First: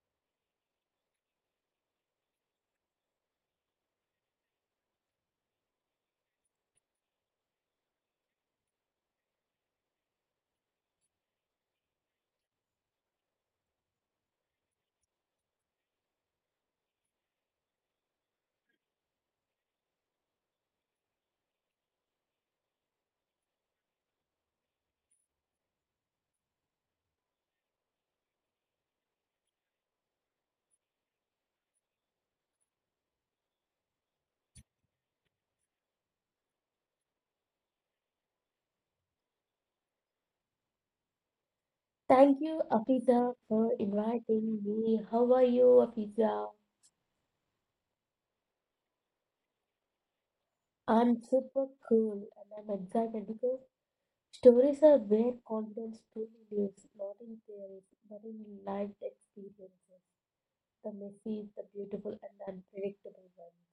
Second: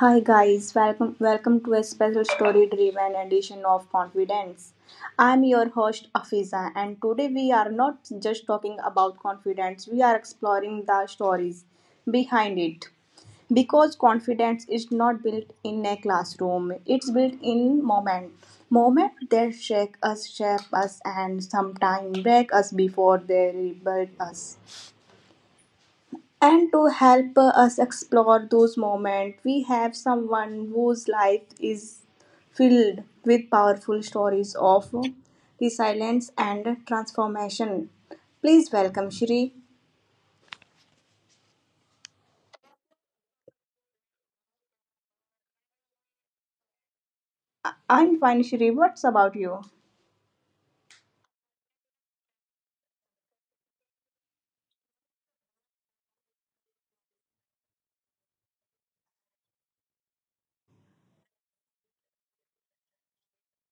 Hi guys, welcome to a special story driven edition of Confidence. I'm your host Afiza, and today we are not just talking about confidence, we are exploring the stories behind it. Because confidence is not built in a classroom, it's built in moment. Moment that shake us, shape us, and sometimes break us before they rebuild us. And to help us explore those moments, we have someone whose life is filled with powerful stories of resilience and transformation. Please welcome Shri. Thank you, Afiza, for inviting me. How are you, Afiza? I'm fine, Shri. What's about you? I'm super cool and I'm excited because stories are where confidence truly lives, not in theories, but in lived experiences, the messy, the beautiful, and the unpredictable ones.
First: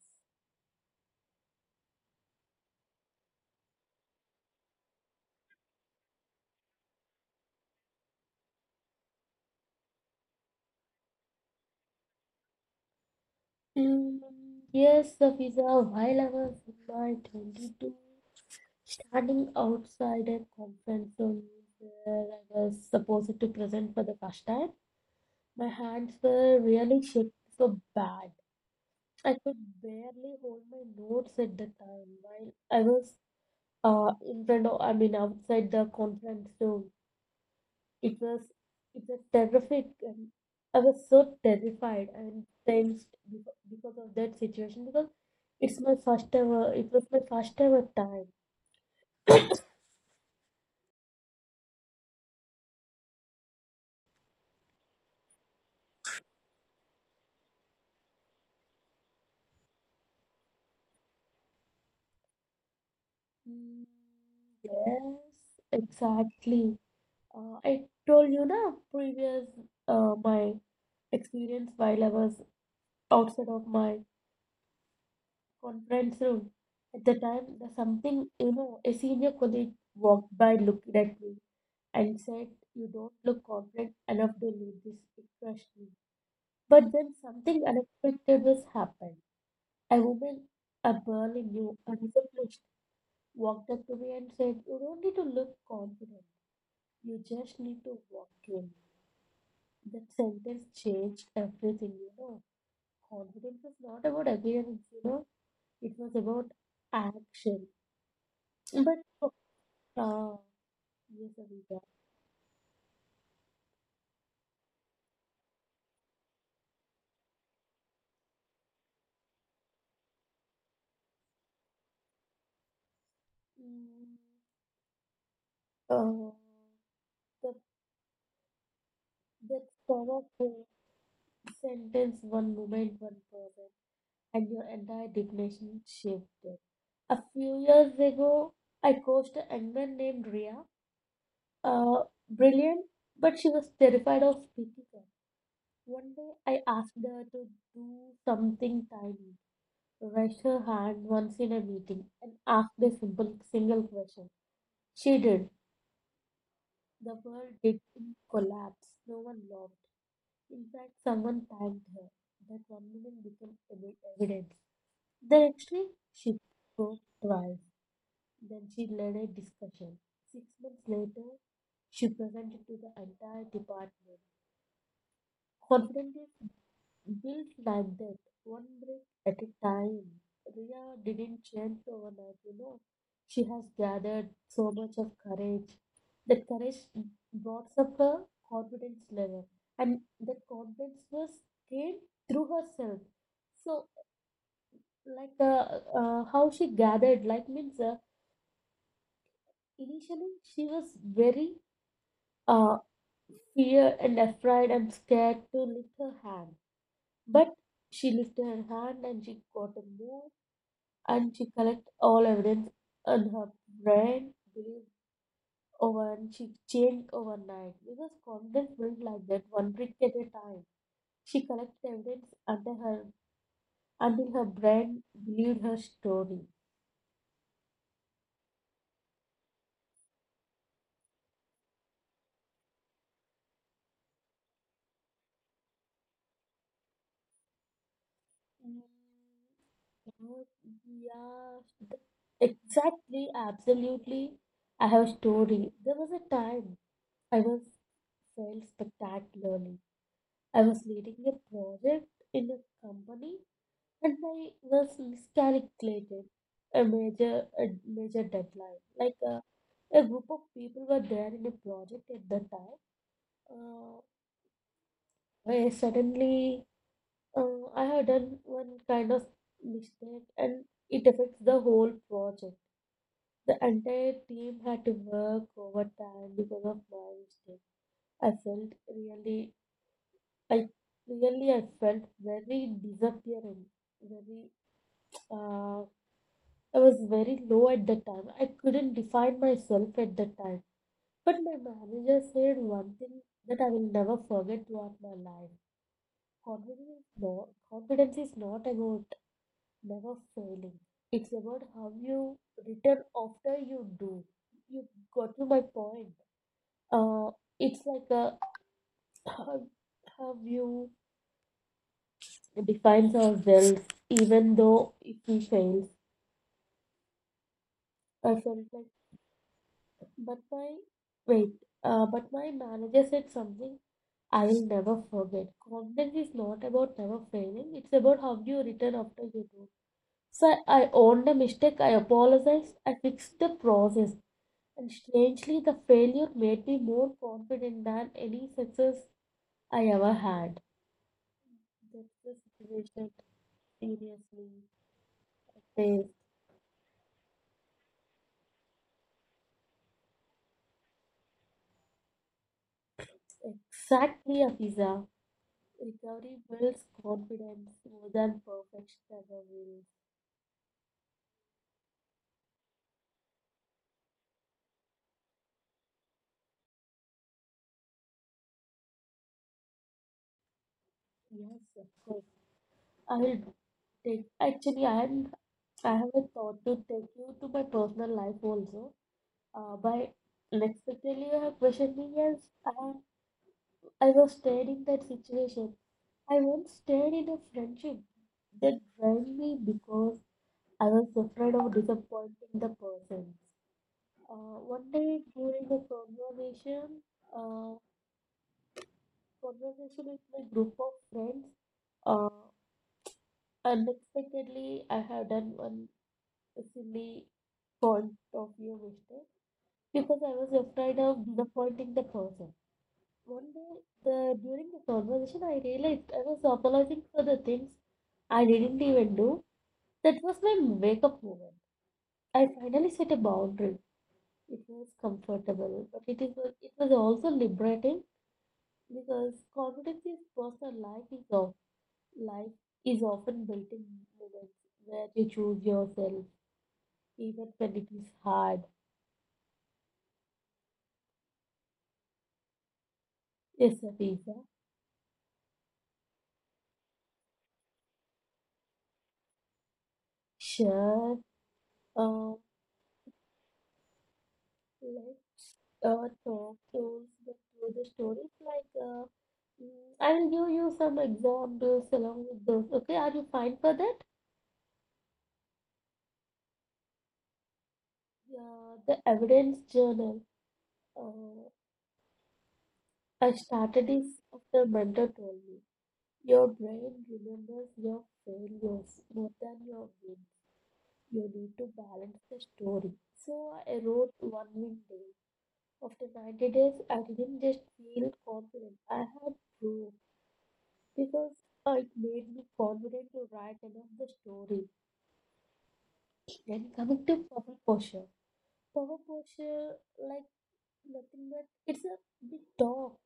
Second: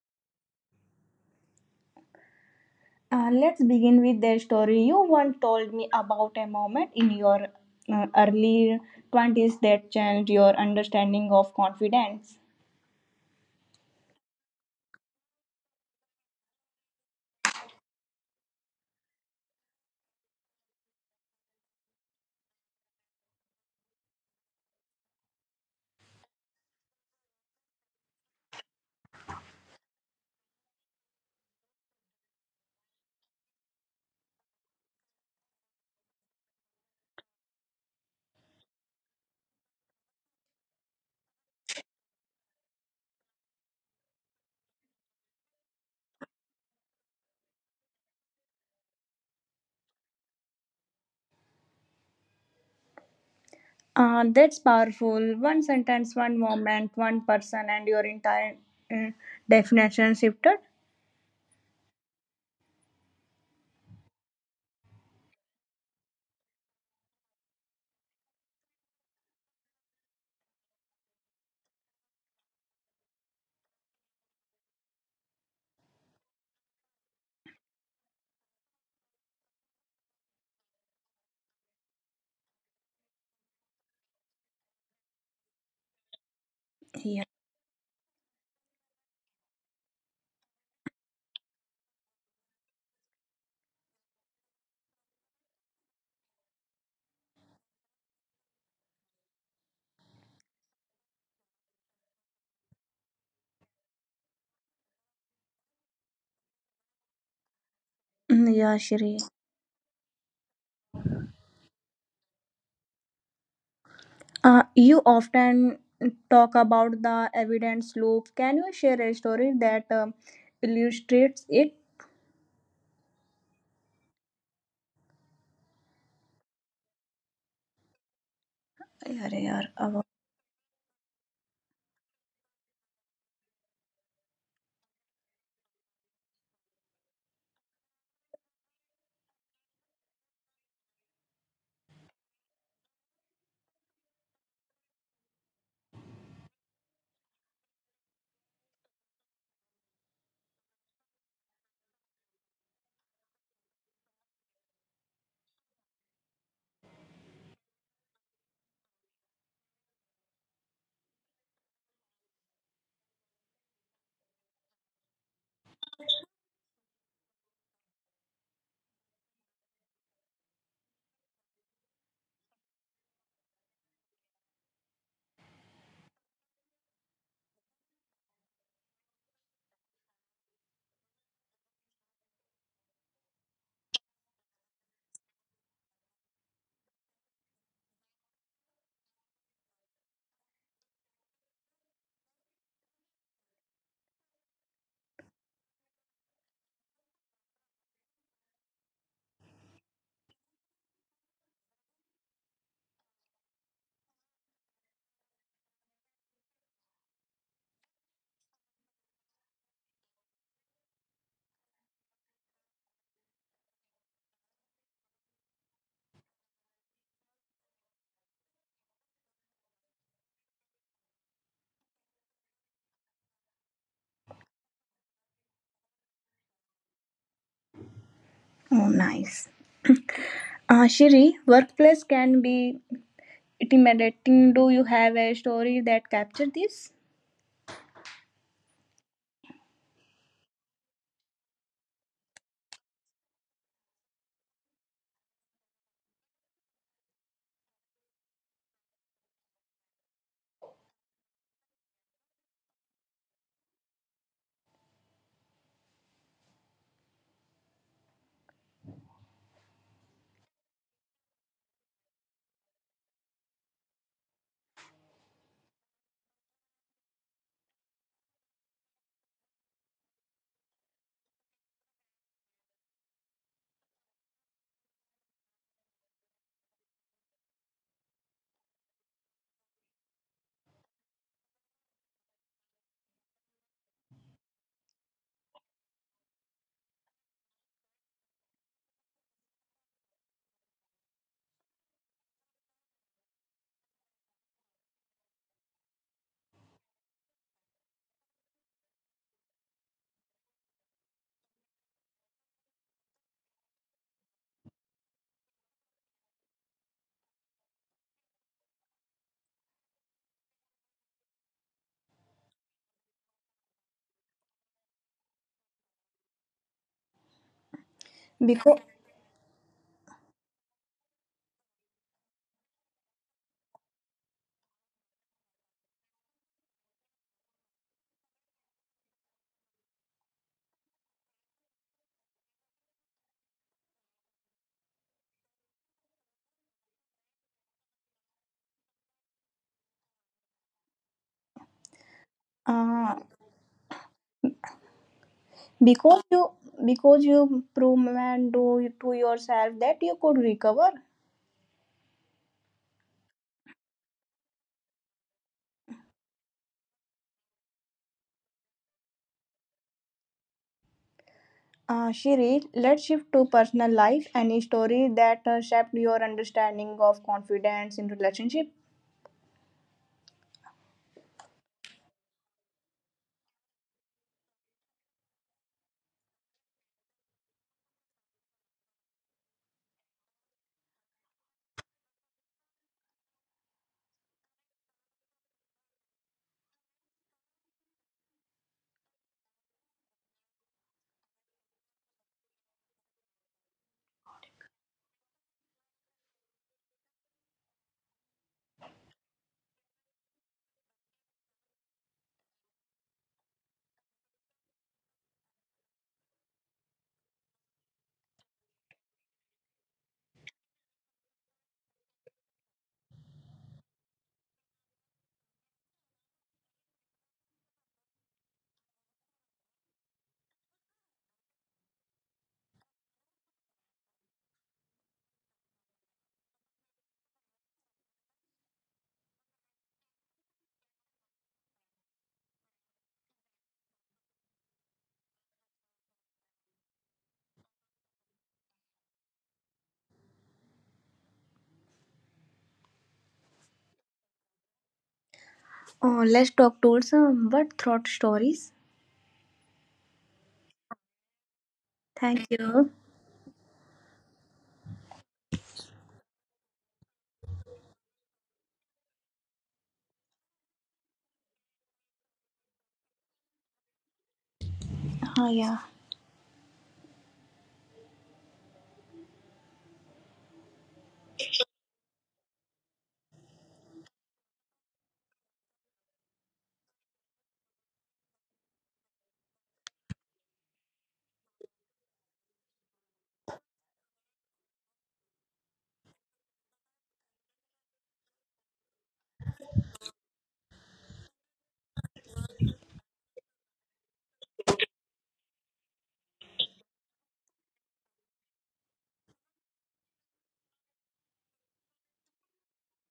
Let's begin with the story. You once told me about a moment in your early 20s that changed your understanding of confidence. Mm, yes, Afiza, while I was in my 22, standing outside a conference zone where I was supposed to present for the first time. My hands were really shaking so bad. I could barely hold my notes at the time while I was in front of, I mean, outside the conference room. It was, it was terrific, and I was so terrified and tensed because of that situation because it was my first ever time. That's powerful. One sentence, one moment, one person, and your entire uh, definition shifted. Mm, yes, exactly. I told you na previous my experience while I was outside of my conference room. At the time, the something you know, a senior colleague walked by, looked at me, and said, "You don't look confident enough to lead this question." But Yeah. then something unexpected was happened. A woman I barely knew, unpublished, walked up to me and said, "You don't need to look confident. You just need to walk in." That sentence changed everything. You know, confidence was not about appearance. You know, it was about action. Mm, yeah, But Shri. oh, uh, yes, Avita. You often talk about the evidence loop. Can you share a story that illustrates it? Mm, Uh, the Yeah, yeah. That Oh, sort of sentence, one moment, one person, and your entire definition shifted. A few years ago, I coached a young man named Ria. Uh, brilliant, but she was terrified of speaking up. One day, I asked her to do something tiny, raise her hand once in a meeting, and asked a simple single question. She did. The world didn't collapse. No one laughed. In fact, someone thanked her. That one moment became evidence. Then actually, she spoke twice. Then she led a discussion. 6 months later, she presented to the entire department. Confidently built like that, one brick at a time. Ria didn't change overnight, you know. She has gathered so much of courage. That courage brought up her confidence level, and that confidence was gained through herself. So, how she gathered, like, means initially she was very uh, fear and afraid and scared to lift her hand, but she lifted her hand and she got a move and she collect all evidence and her brain believed over and she changed overnight because confidence built like that, one brick at a time. She collected evidence until her brain believed her story. nice. Shri, workplace can be intimidating. Do you have a story that captures this? Mm, oh, yeah, exactly, absolutely. I have a story. There was a time I was failed spectacularly. I was leading a project in a company and I was miscalculated a major deadline. Like a group of people were there in a project at the time. Uh, where suddenly I had done one kind of mistake, and it affects the whole project. The entire team had to work overtime because of my mistake. I felt really, I I felt very disappearing, very uh, I was very low at the time. I couldn't define myself at the time. But my manager said one thing that I will never forget throughout my life. Confidence is not about never failing. It's about how you return after you do. You got to my point. Uh, it's like a, how, how you defines ourselves, even though if we fail. I felt Because. like But my wait, but my manager said something I'll never forget. Confidence is not about never failing, it's about how you return after you do. So I owned the mistake, I apologized, I fixed the process, and strangely, the failure made me more confident than any success I ever had. That's the situation, uh, seriously. I faced. because you prove and do to yourself that you could recover. Exactly, Afiza. Recovery builds confidence more than perfection ever will. Uh, she read let's shift to personal life, any story that shaped your understanding of confidence in relationship? Yes, of course. I'll take. Actually, I am. I have a thought to take you to my personal life also. By next unexpectedly, you have questioned me. Yes, I I was stayed in that situation. I once stayed in a friendship that drained me because I was afraid of disappointing the person. One day during a conversation, uh, conversation with my group of friends, uh, unexpectedly I have done one silly point of view mistake because I was afraid of disappointing the person. One day, the during the conversation, I realized I was apologizing for the things I didn't even do. That was my wake up moment. I finally set a boundary. It was comfortable, but it was also liberating because confidence is personal. Life is often built in moments where you choose yourself, even when it is hard. Yes, Afisa. Oh, let's talk to some what thought stories. Sure. Uh, Thank you. let's talk those through the stories. Like, I will give you some examples along with those. Okay, are you fine for that? Ah, yeah. Yeah, the evidence journal. Uh, I started this after mentor told me. Your brain remembers your failures more than your wins. You need to balance the story. So I wrote one win day. After 90 days, I didn't just feel confident. I had proof. Because it made me confident to write enough the story. Then coming to power posture like nothing but it's a big talk.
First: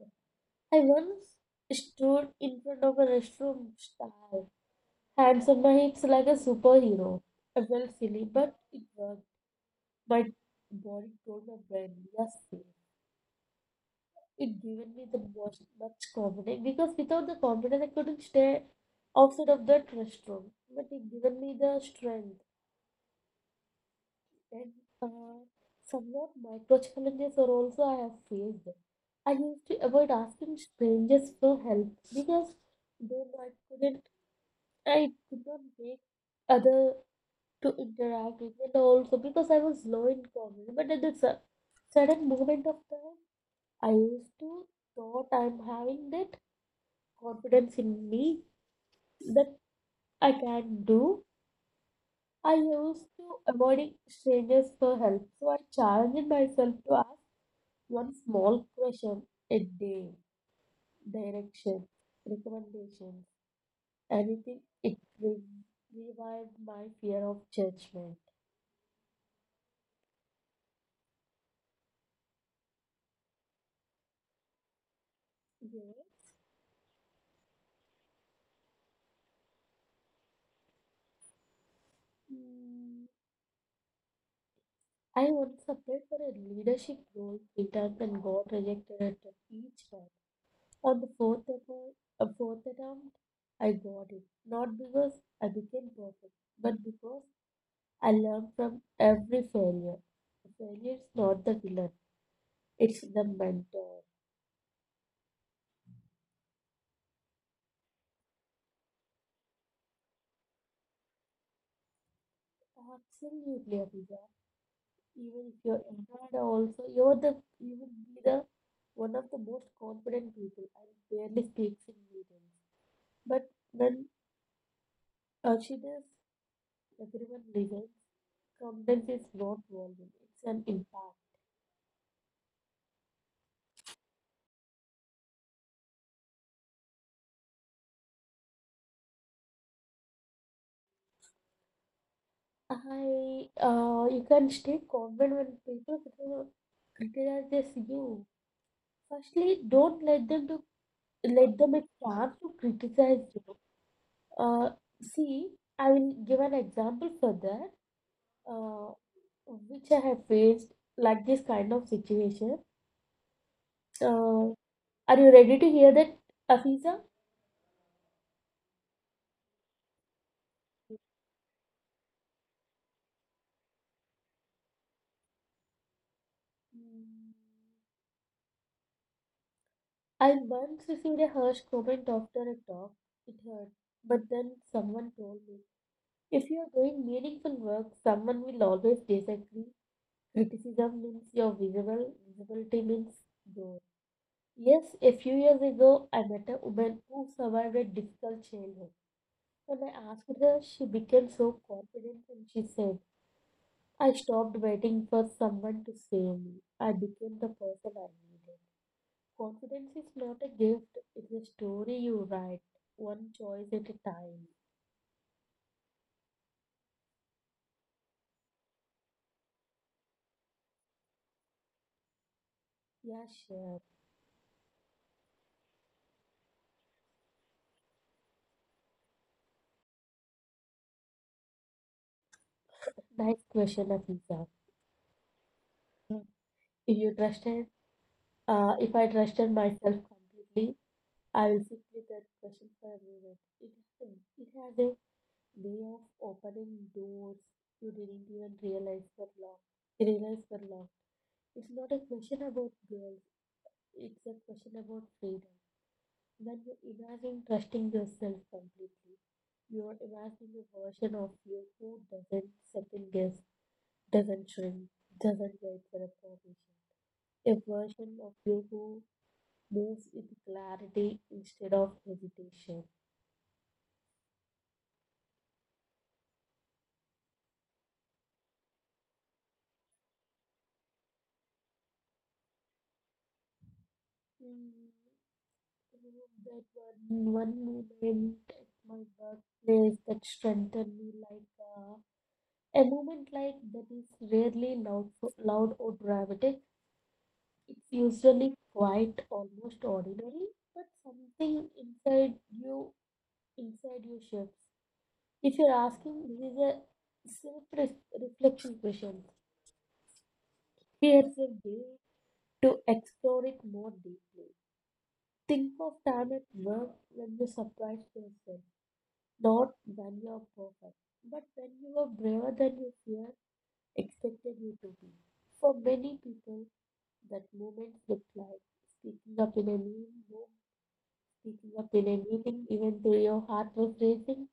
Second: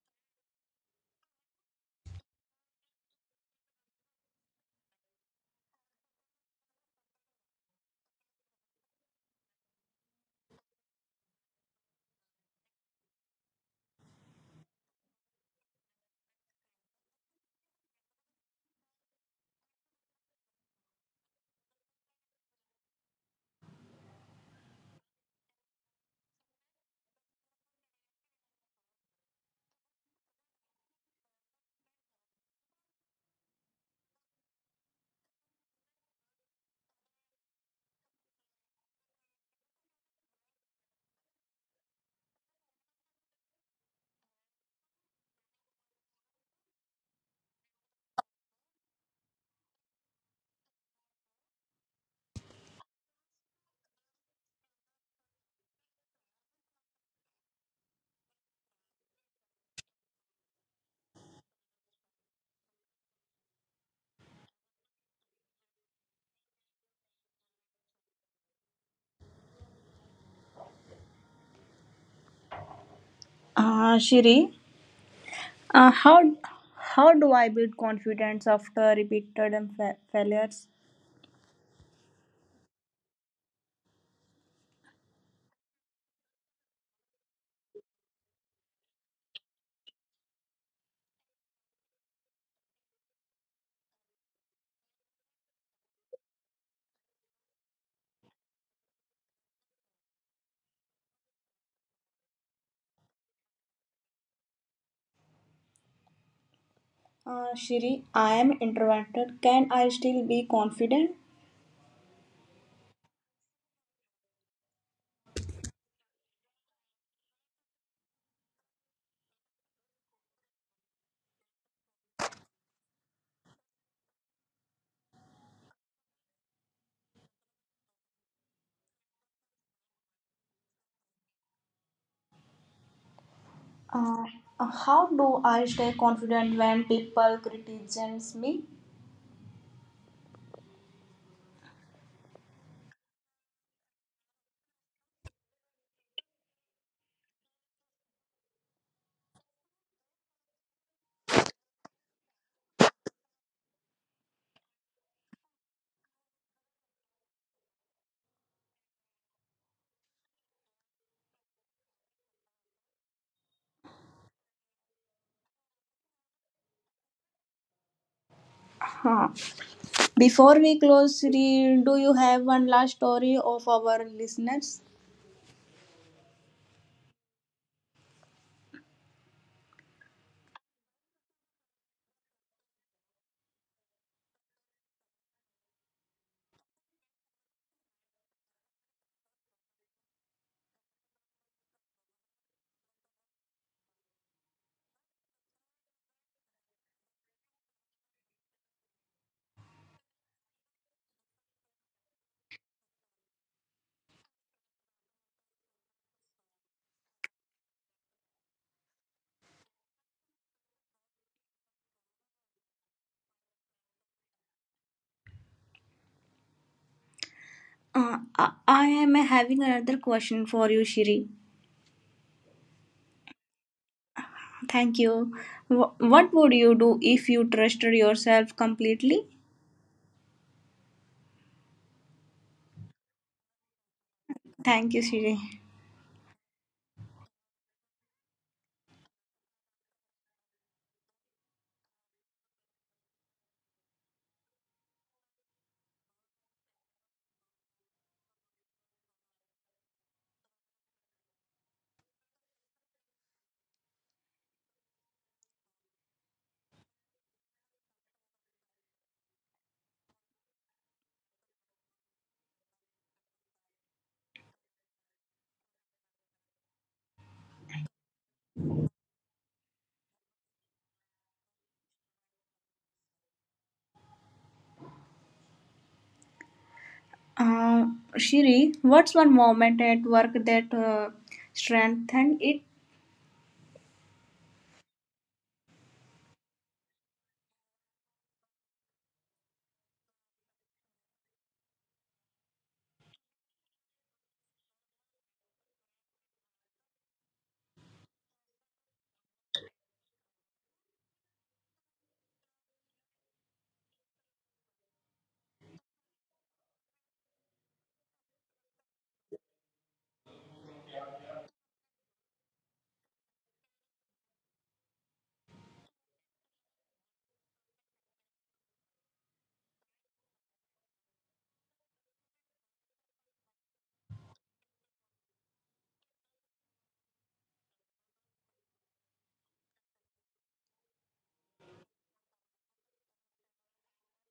I once stood in front of a restroom style, hands on my hips like a superhero. I felt silly, but it worked. My body told my brain, yes, safe." It given me the most much confidence because without the confidence I couldn't stay outside of that restroom. But it given me the strength. And uh, somewhat micro challenges are also I have faced. I used to avoid asking strangers for help because then I could not make other to interact with and also because I was low in confidence. But at the sudden moment of time, I used to thought I'm having that confidence in me that I can do. I used to avoiding strangers for help, so I challenged myself to ask one small question a day, direction, recommendations, anything, it revived my fear of judgment. Shiri, Yeah. uh, how how do I build confidence after repeated and failures? Mm, I once applied for a leadership role three times and got rejected at each time. On the fourth attempt, I got it. Not because I became perfect, but because I learned from every failure. Failure is not the villain, it's the mentor. Shiri, I am introverted. Can I still be confident? Absolutely, Abhija. Even if you're introverted, also you will be the one of the most confident people and barely speaks in meetings. But when Archita's everyone listens, confidence is not volume; it's an impact. Uh, how do I stay confident when people criticize me? I you can stay confident when people criticize you. Firstly, don't let them to let them a chance to criticize you. Uh, see, I will give an example for that. uh, which I have faced like this kind of situation. Uh, are you ready to hear that, Afiza? Huh. Before we close, Sri, do you have one last story of our listeners? Mm. I once received a harsh comment after a talk. It hurt, but then someone told me, if you are doing meaningful work, someone will always disagree. Criticism means you're visible. Visibility means growth. Yes, a few years ago, I met a woman who survived a difficult childhood. When I asked her, she became so confident and she said, I stopped waiting for someone to save me. I became the person I needed. Confidence is not a gift, it's a story you write, one choice at a time. I am having another question for you, Shri. Yeah, sure. Thank you. Wh- What would you do if you trusted yourself completely? Nice question, Afisa. Thank you, Shri. If you trusted, if I trusted myself completely, I will sit with that question for a minute. Has a, it has a way of opening doors you didn't even realize were locked. Realize were locked. It's not a question about girls. It's a question about freedom. When you imagine trusting yourself completely, you are imagining a version of you who doesn't second guess, doesn't shrink, doesn't wait for approbation. A version of you who moves with clarity instead of hesitation. Uh, Shri, what's one moment at work that strengthened it? Mm, That one moment at my workplace that strengthened me like uh, a moment like that is rarely loud, loud or dramatic. It's usually quite almost ordinary, but something you inside you shifts. If you're asking, this is a self-reflection question. Here's a way to explore it more deeply. Think of time at work when you surprised yourself, not when you're perfect, but when you were braver than you fear expected you to be. For many people, that moment looked like speaking up in a new, picking up in a meeting, even though your heart was racing,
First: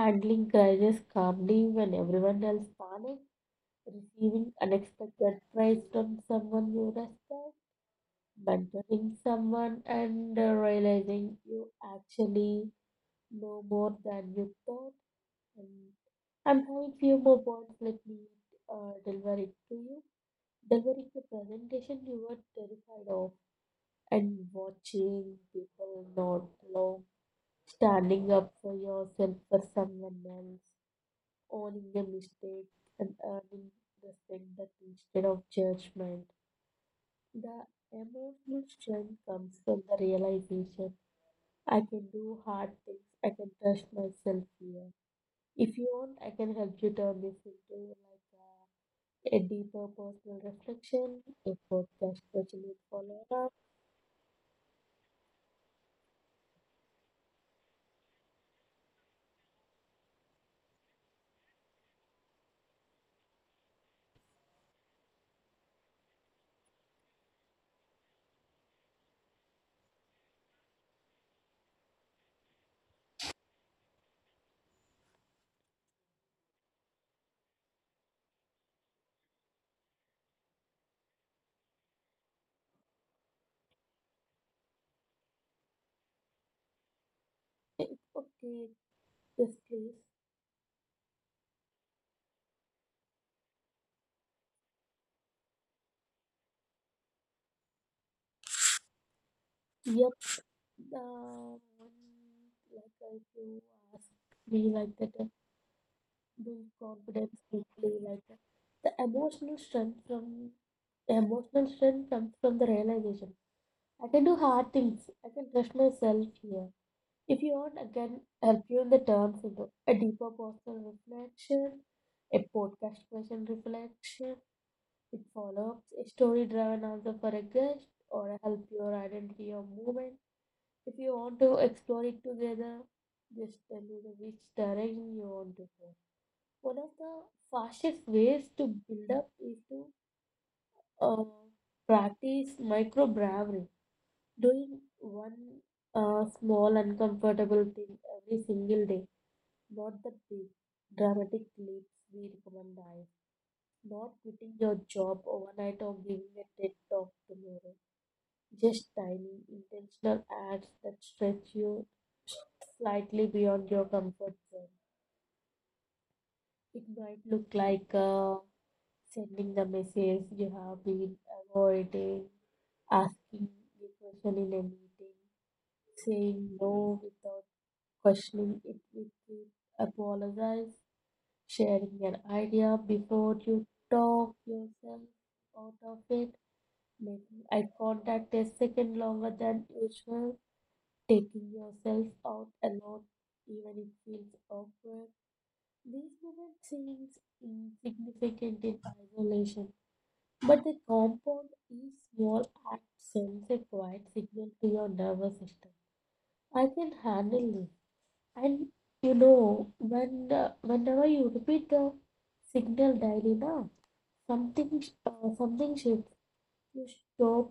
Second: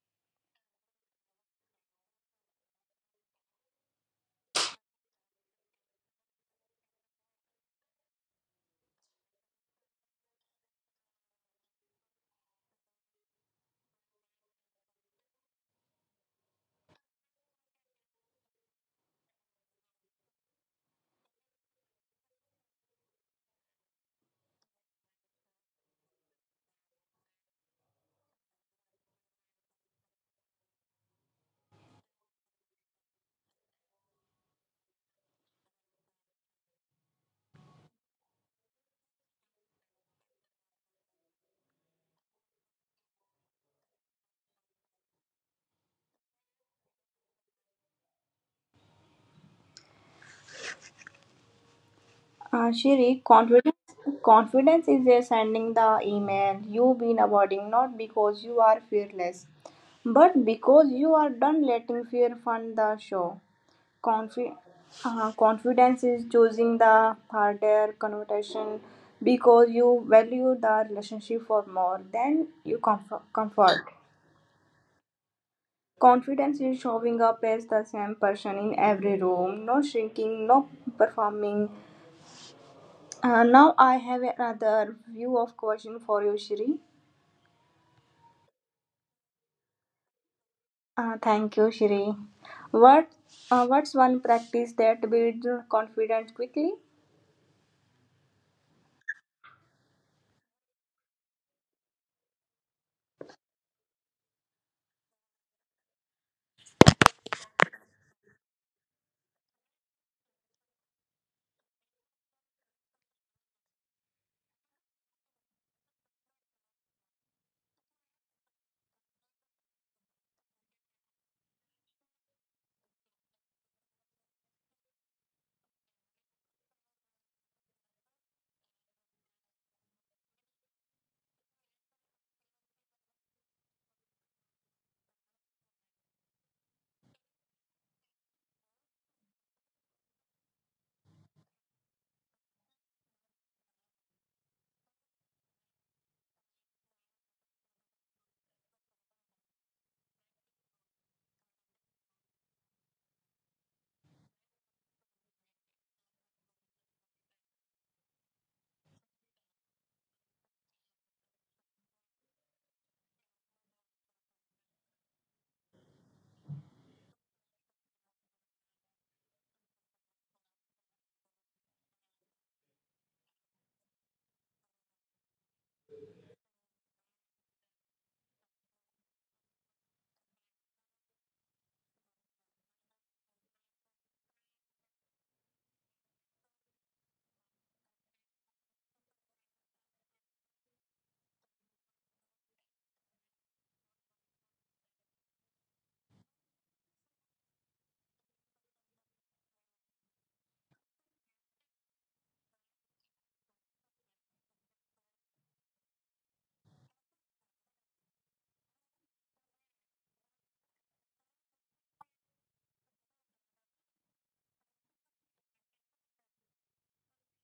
handling crisis calmly when everyone else panicked, receiving unexpected praise from someone you respect, mentoring someone and realizing you actually know more than you thought. And I'm having few more points. Let me deliver it to you. Delivering the presentation you were terrified of and watching people not along. Standing up for yourself for someone else, owning a mistake, and earning respect that instead of judgment. The emotional strength comes from the realization I can do hard things, I can trust myself here. If you want, I can help you turn this into a deeper personal reflection, a podcast specially Uh, for Shiri, Laura. confidence, confidence is just sending the email you've been avoiding, not because you are fearless, but because you are done letting fear fund the show. Confi- confidence is choosing the harder conversation because you value the relationship for more than you comfort. Confidence is showing up as the same person in every room, no shrinking, no performing. Now I have another view of question for you, Shri. It's okay, just please. Thank you, Shri. What what's one practice that builds confidence quickly? Yeah. The one, like, if you ask me, like, that build confidence quickly, like, the emotional strength comes from the realization. I can do hard things. I can trust myself here. If you want, I can help you in the terms into a deeper personal reflection, a podcast question reflection, it follows a story driven answer for a guest, or a help your identity or movement if you want to explore it together, just tell me the which direction you want to go. One of the fastest ways to build up is to uh, practice micro bravery, doing one small uncomfortable thing every single day, not the big dramatic leaps we recommend. Not quitting your job overnight or giving a TED talk tomorrow. Just tiny, intentional ads that stretch you slightly beyond your comfort zone. It might look like sending the message you have been avoiding, asking the question in a meeting, saying no without questioning it with it, apologize, sharing an idea before you talk yourself out of it, making eye contact a second longer than usual, taking yourself out alone, even it feels awkward. These moments seem insignificant in isolation, but they compound each small act sends a quiet signal to your nervous system. I can handle this. And whenever you repeat the signal daily now, something shifts. You stop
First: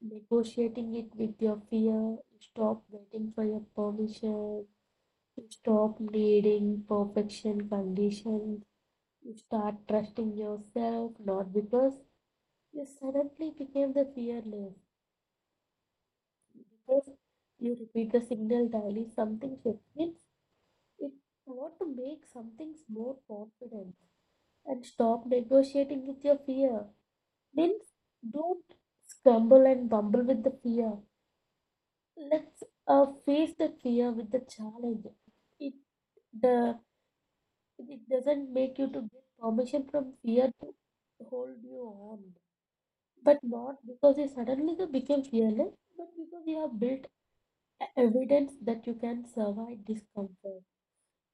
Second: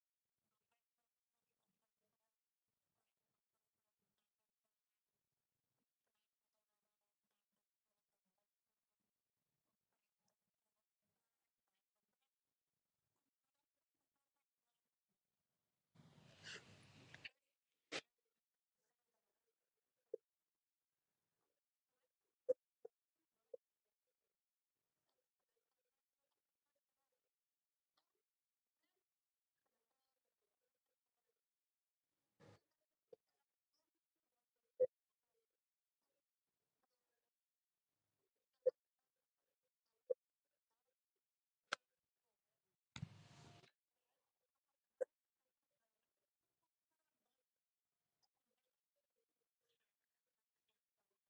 negotiating it with your fear. You stop waiting for your permission. You stop needing perfection conditions. You start trusting yourself, not because you suddenly became the fearless, because you repeat the signal daily. Something shifts. It's what to make some things more confident and stop negotiating with your fear. Means don't scramble and bumble with the fear. Let's face the fear with the challenge. It the It doesn't make you to get permission from fear to hold you on. But not because you suddenly you became fearless, but because you have built evidence that you can survive discomfort.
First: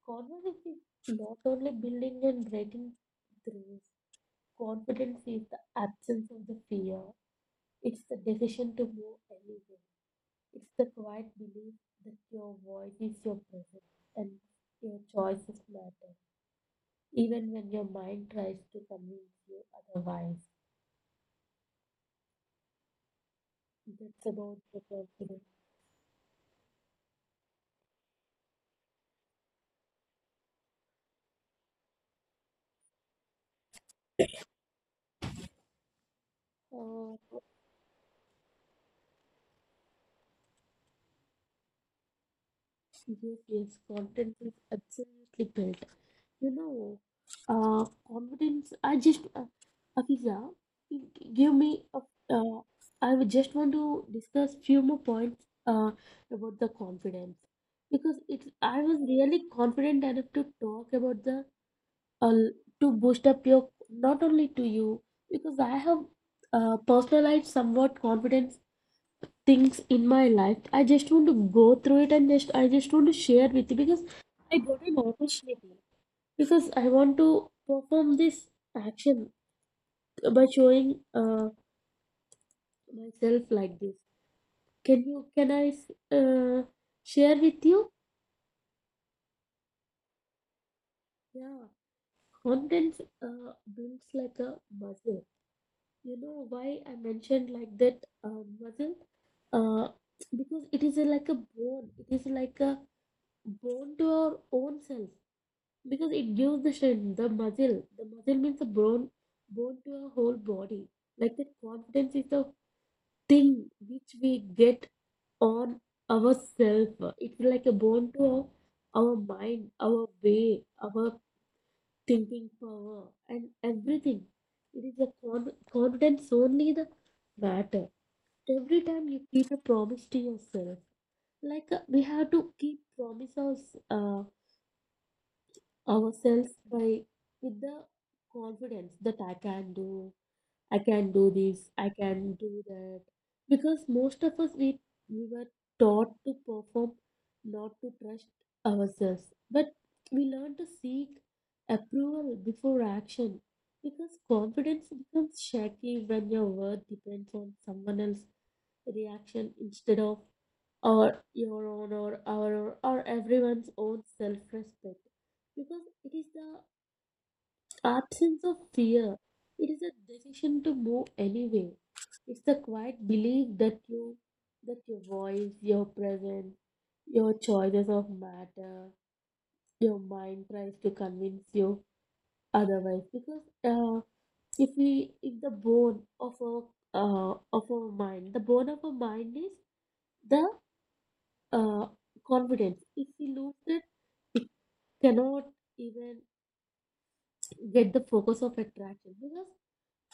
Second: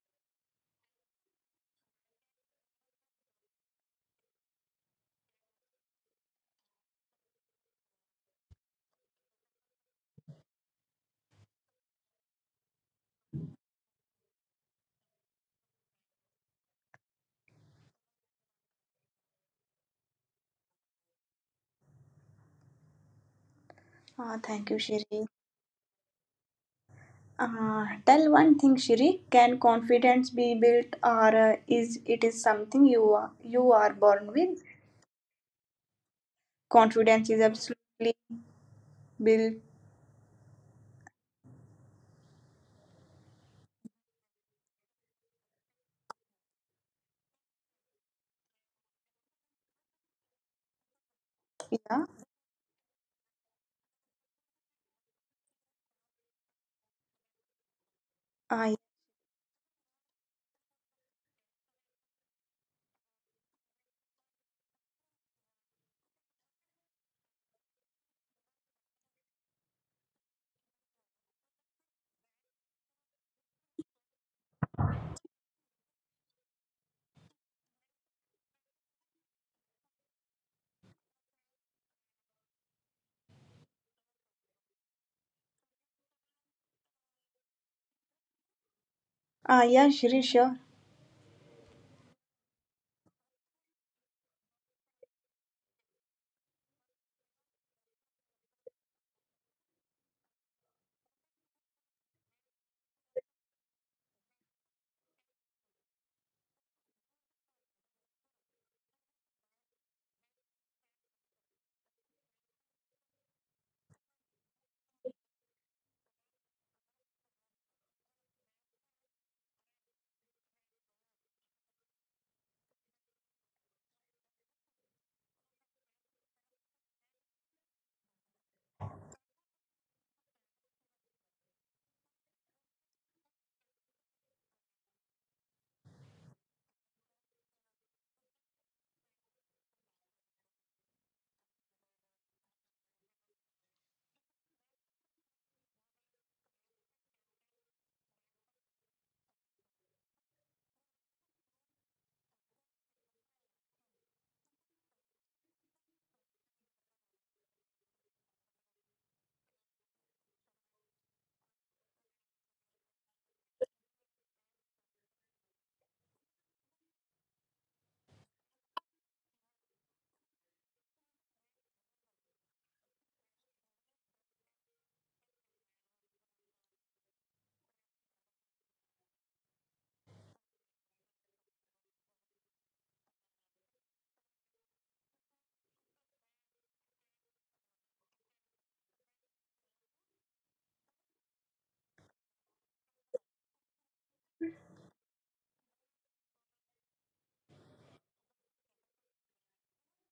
Confidence is not only building and breaking through. Confidence is the absence of the fear. It's the decision to move anyway. It's the quiet belief that your voice is your presence and your choices matter, even when your mind tries to convince you otherwise. That's about Thank you, the Shri. confidence. Tell one thing, Shri. Can confidence be built, or is something you are born with? Uh, Confidence is absolutely built. yes, yes, confidence is absolutely built. You know, uh, confidence. I just, uh, Afiza, you give me a. Yeah. Uh, I would just want to discuss few more points about the confidence because it's. Yeah. I was really confident enough to talk about the uh, to boost up your not only to you because I have personalized somewhat confidence things in my life. I just want to go through it and just I just want to share with you because I got an opportunity because I want to perform this action by showing myself like this. Can I share with you? Uh, yeah, Shri. Sure. Yeah, confidence builds like a muscle. You know why I mentioned like that muscle? Uh, because it is a, like a bone. It is like a bone to our own self because it gives the strength, the muscle. The muscle means the bone, bone to our whole body. Like that confidence is the thing which we get on ourselves. It's like a bone to our mind, our way, our thinking power, and everything. It is a con confidence only the matter every time you keep a promise to yourself like we have to keep promises uh, ourselves by with the confidence that I can do, I can do this, I can do that, because most of us we were taught to perform not to trust ourselves, but we learn to seek approval before action, because confidence becomes shaky when your worth depends on someone else's reaction instead of or your own or our or everyone's own self-respect, because it is the absence of fear, it is a decision to move anyway, it's the quiet belief that your voice, your presence, your choices of matter, your mind tries to convince you otherwise. Because if we if the bone of our mind the bone of our mind is the uh, confidence, if we lose that cannot even get the focus of attraction, because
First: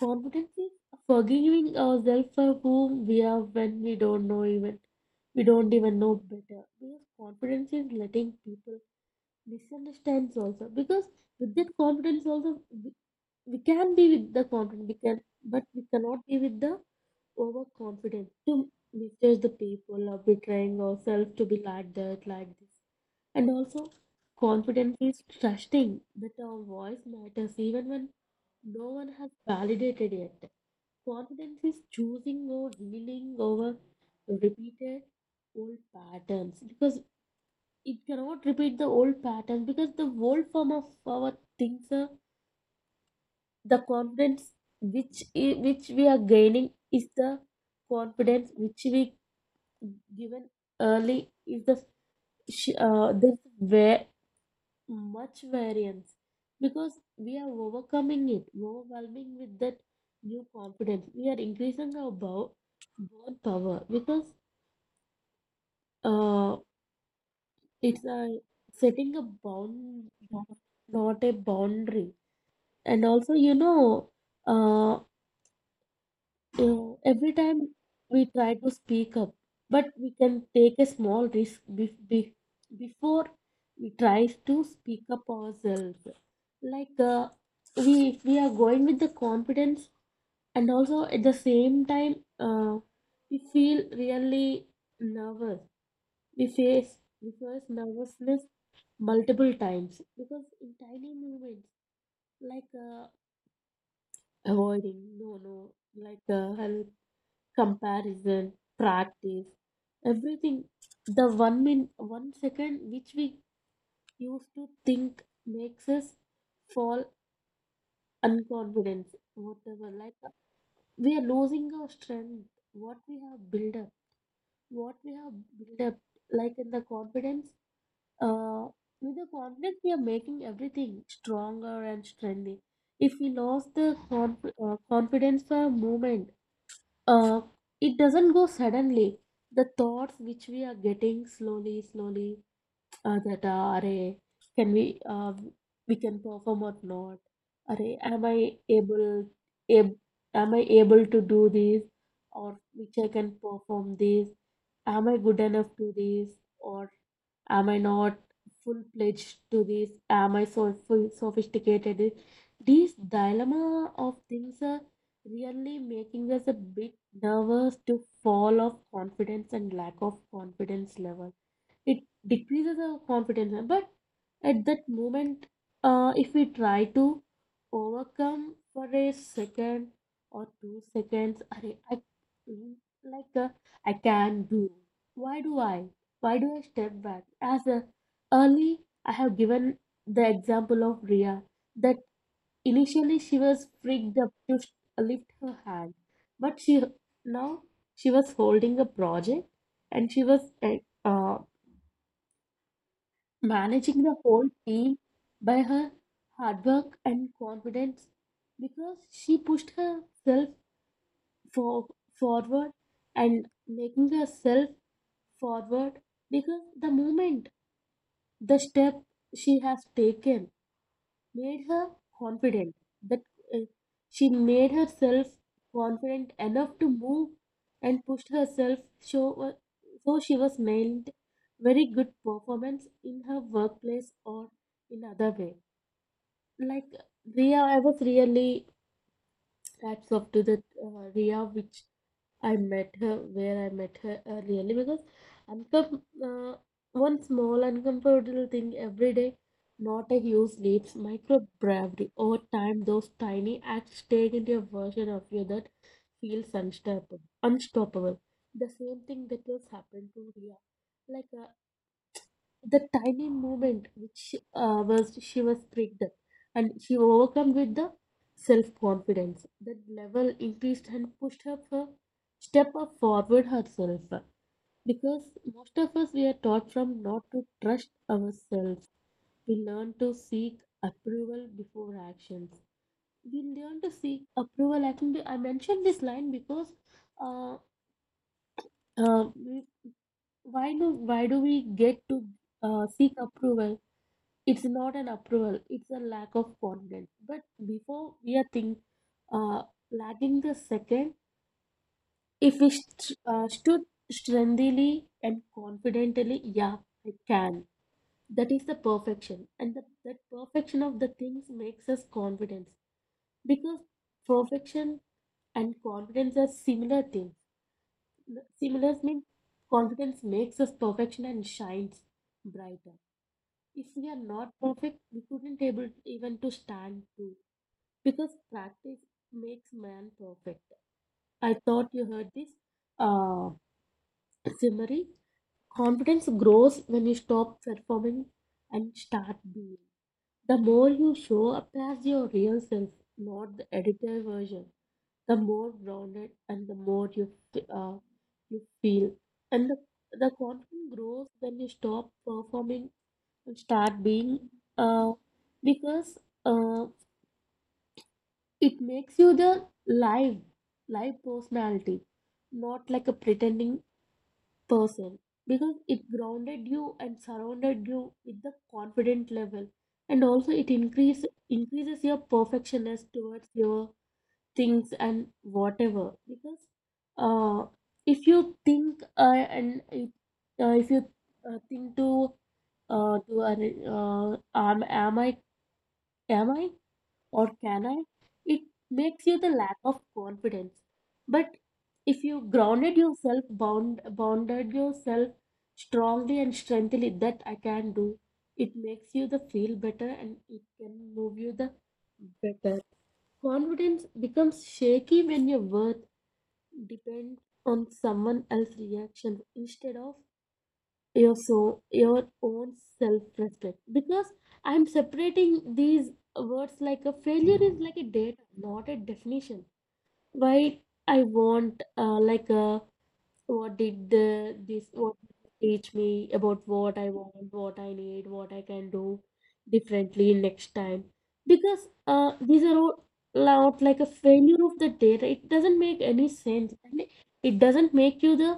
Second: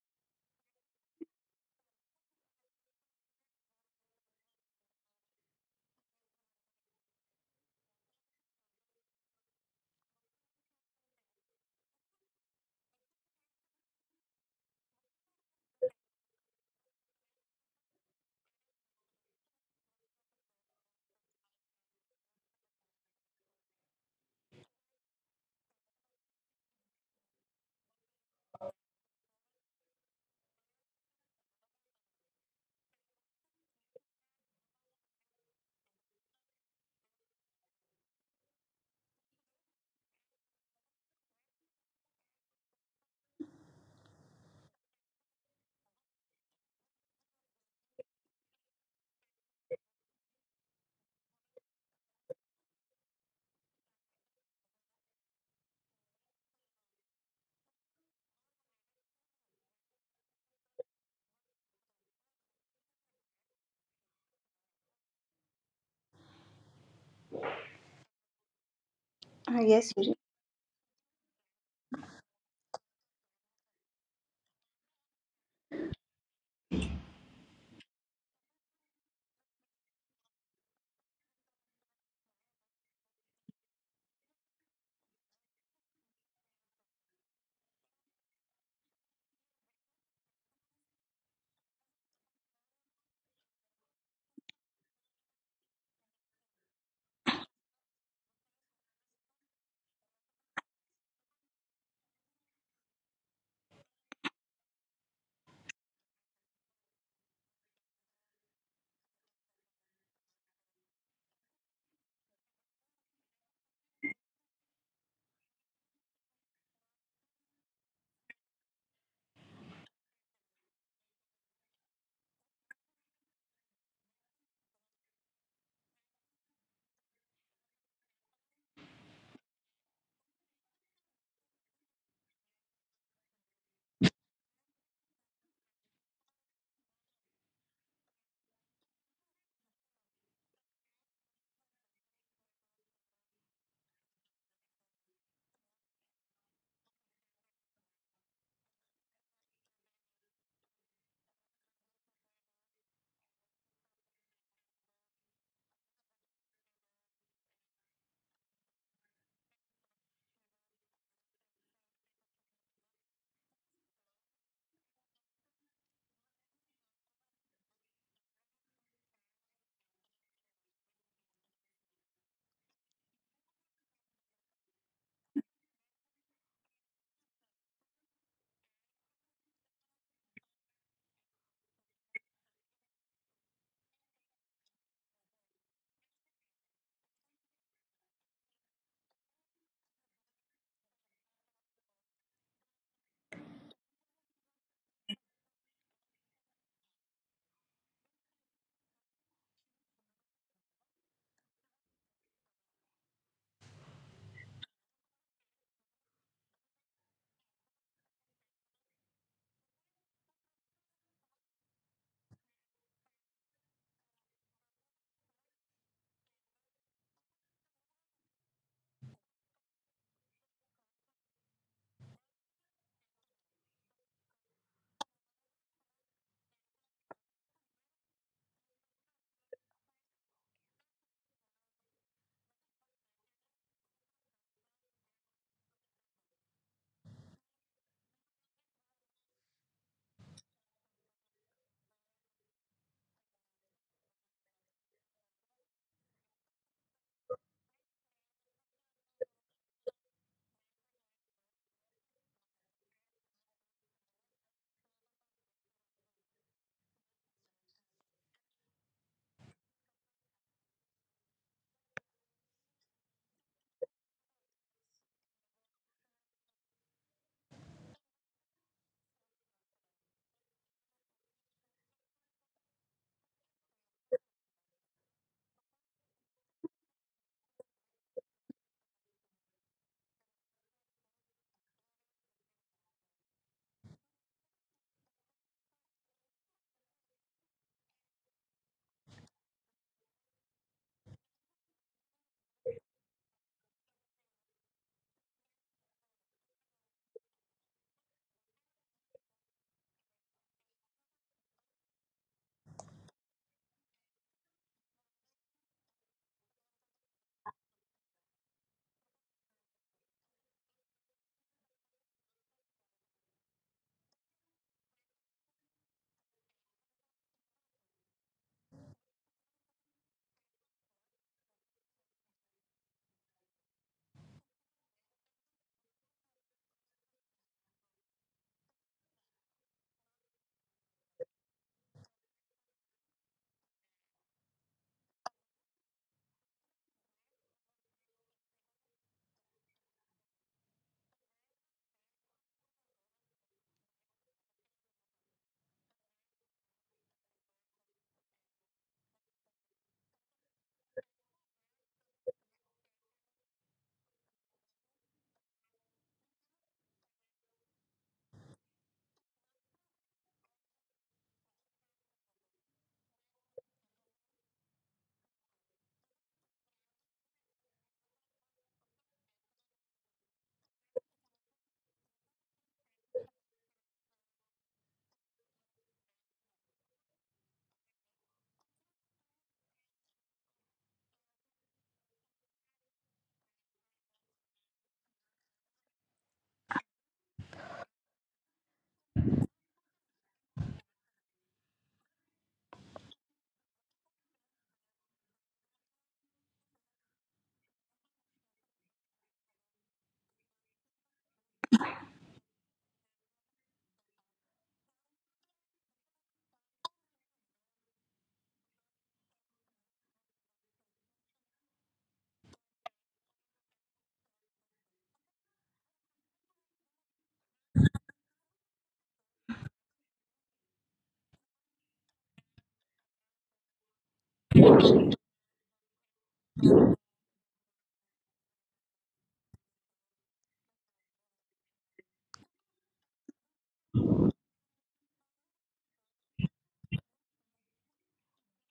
confidence is forgiving ourselves for whom we are when we don't know even, we don't even know better, because confidence is letting people misunderstand also because with that confidence also we can be with the confidence we can, but we cannot be with the overconfidence to misjudge the people or betraying ourselves to be like that like this. And also, confidence is trusting that our voice matters even when no one has validated it. Confidence is choosing or healing over repeated old patterns, because it cannot repeat the old patterns because the old form of our things are the confidence which which we are gaining is the confidence which we given early is the this way much variance because we are overcoming it, overwhelming with that new confidence. We are increasing our bow, bound power because uh, it's a setting a Yes, Shri. bound, not a boundary. And also, you know, uh, every time we try to speak up, but we can take a small risk before we try to speak up ourselves. Like we, if we are going with the confidence, and also at the same time, we feel really nervous. We face we face nervousness multiple times because in tiny moments like avoiding no no like help comparison practice everything, the one min 1 second which we used to think makes us fall unconfidence whatever, like we are losing our strength what we have built up, what we have built up like in the confidence uh with the confidence we are making everything stronger and strengthy. If we lost the confidence for a moment, uh it doesn't go suddenly, the thoughts which we are getting slowly slowly, that array can we can perform or not, array am I able, ab- am I able to do this or which I can perform this, am I good enough to this or am I not full fledged to this, am I so full sophisticated, this dilemma of things are really making us a bit nervous to fall off confidence and lack of confidence level, it decreases our confidence. But at that moment, if we try to overcome for a second or 2 seconds, I, like I can do, why do I, why do I step back as a, early I have given the example of Ria, that initially she was freaked up to lift her hand, but she now, she was holding a project and she was uh, managing the whole team by her hard work and confidence because she pushed herself for, forward and making herself forward, because the moment the step she has taken made her confident that uh, she made herself confident enough to move and pushed herself so, so she was made very good performance in her workplace or in other way. Like Ria, I was really hats off to that Ria, which I met her where I met her really because uncom- uh, one small uncomfortable thing every day, not a huge leaps, micro bravery. Over time, those tiny acts take into a version of you that feels unstoppable. Unstoppable. The same thing that has happened to Ria. Like the tiny moment which was she was triggered and she overcome with the self-confidence, that level increased and pushed her for step up forward herself, because most of us we are taught from not to trust ourselves, we learn to seek approval before actions. We learn to seek approval, I think I mentioned this line because uh, uh, we- why do, why do we get to seek approval. It's not an approval, it's a lack of confidence, but before we are think uh, lacking the second, if we stood strengthily and confidently, yeah, I can, that is the perfection, and the, that perfection of the things makes us confidence because perfection and confidence are similar things. Similar means confidence makes us perfection and shines brighter. If we are not perfect, we couldn't able even to stand too, because practice makes man perfect. I thought you heard this. Uh, Simari, confidence grows when you stop performing and start being. The more you show up as your real self, not the edited version, the more grounded and the more you f- uh, you feel. And the confidence grows when you stop performing and start being. Uh, because uh, It makes you the live, live personality, not like a pretending person, because it grounded you and surrounded you with the confident level, and also it increase increases your perfectionist towards your things and whatever. Because uh, if you think if you think to uh, to uh, am I, am I, or can I? It makes you the lack of confidence. But if you grounded yourself, bounded yourself strongly and strengthily that I can do, it makes you the feel better and it can move you the better. Confidence becomes shaky when your worth depends on someone else's reaction instead of your own self respect, because I'm separating these words like a failure is like a data not a definition. Why I want like a what did this what teach me about what I want, what I need, what I can do differently next time, because these are all out like a failure of the data, it doesn't make any sense and it doesn't make you the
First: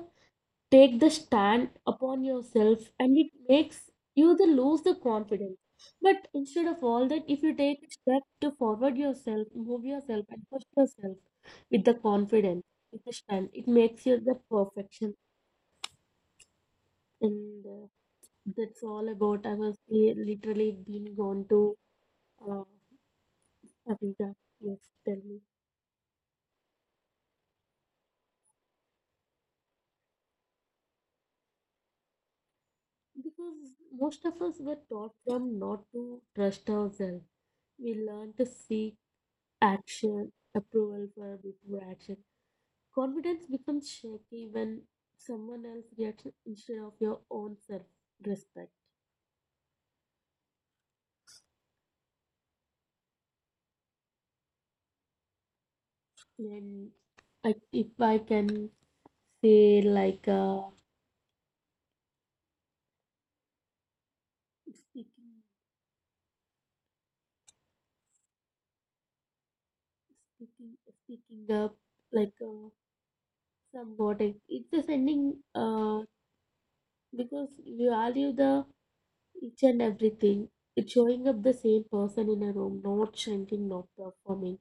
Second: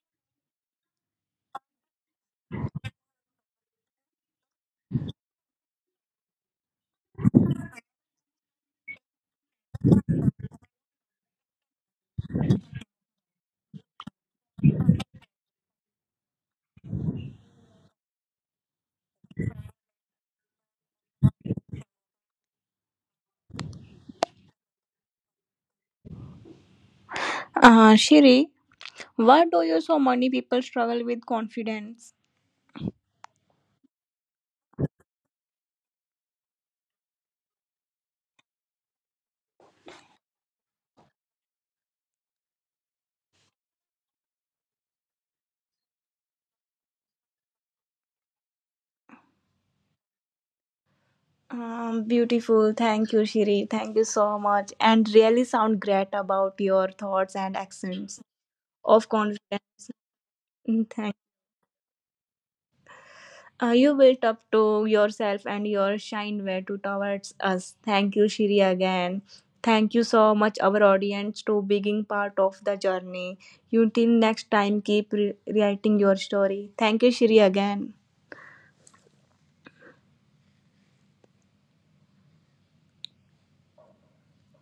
take the stand upon yourself and it makes you the lose the confidence. But instead of all that, if you take a step to forward yourself, move yourself and push yourself with the confidence, with the stand, it makes you the perfection. And that's all about. I was literally been gone to uh, Africa. Yes, tell me. Shri, why do you so many people struggle with confidence? Because most of us were taught from not to trust ourselves, we learn to seek action, approval for before action. Confidence becomes shaky when someone else reacts instead of your own self respect. Beautiful. Thank you, Shiri. Thank you so much. And really sound great about your And thoughts I, and if I accents can of say confidence. like Mm. Thank. You built up to speaking, yourself and your shine way to towards us. Thank you, Shiri, again. Thank you so much, speaking, our audience, speaking to up, being like part of the journey. You till somewhat, next it's time, just keep ending writing your story. Thank you, Shiri, because you again. value the each and everything. It's showing up the same person in a room, not shrinking, not performing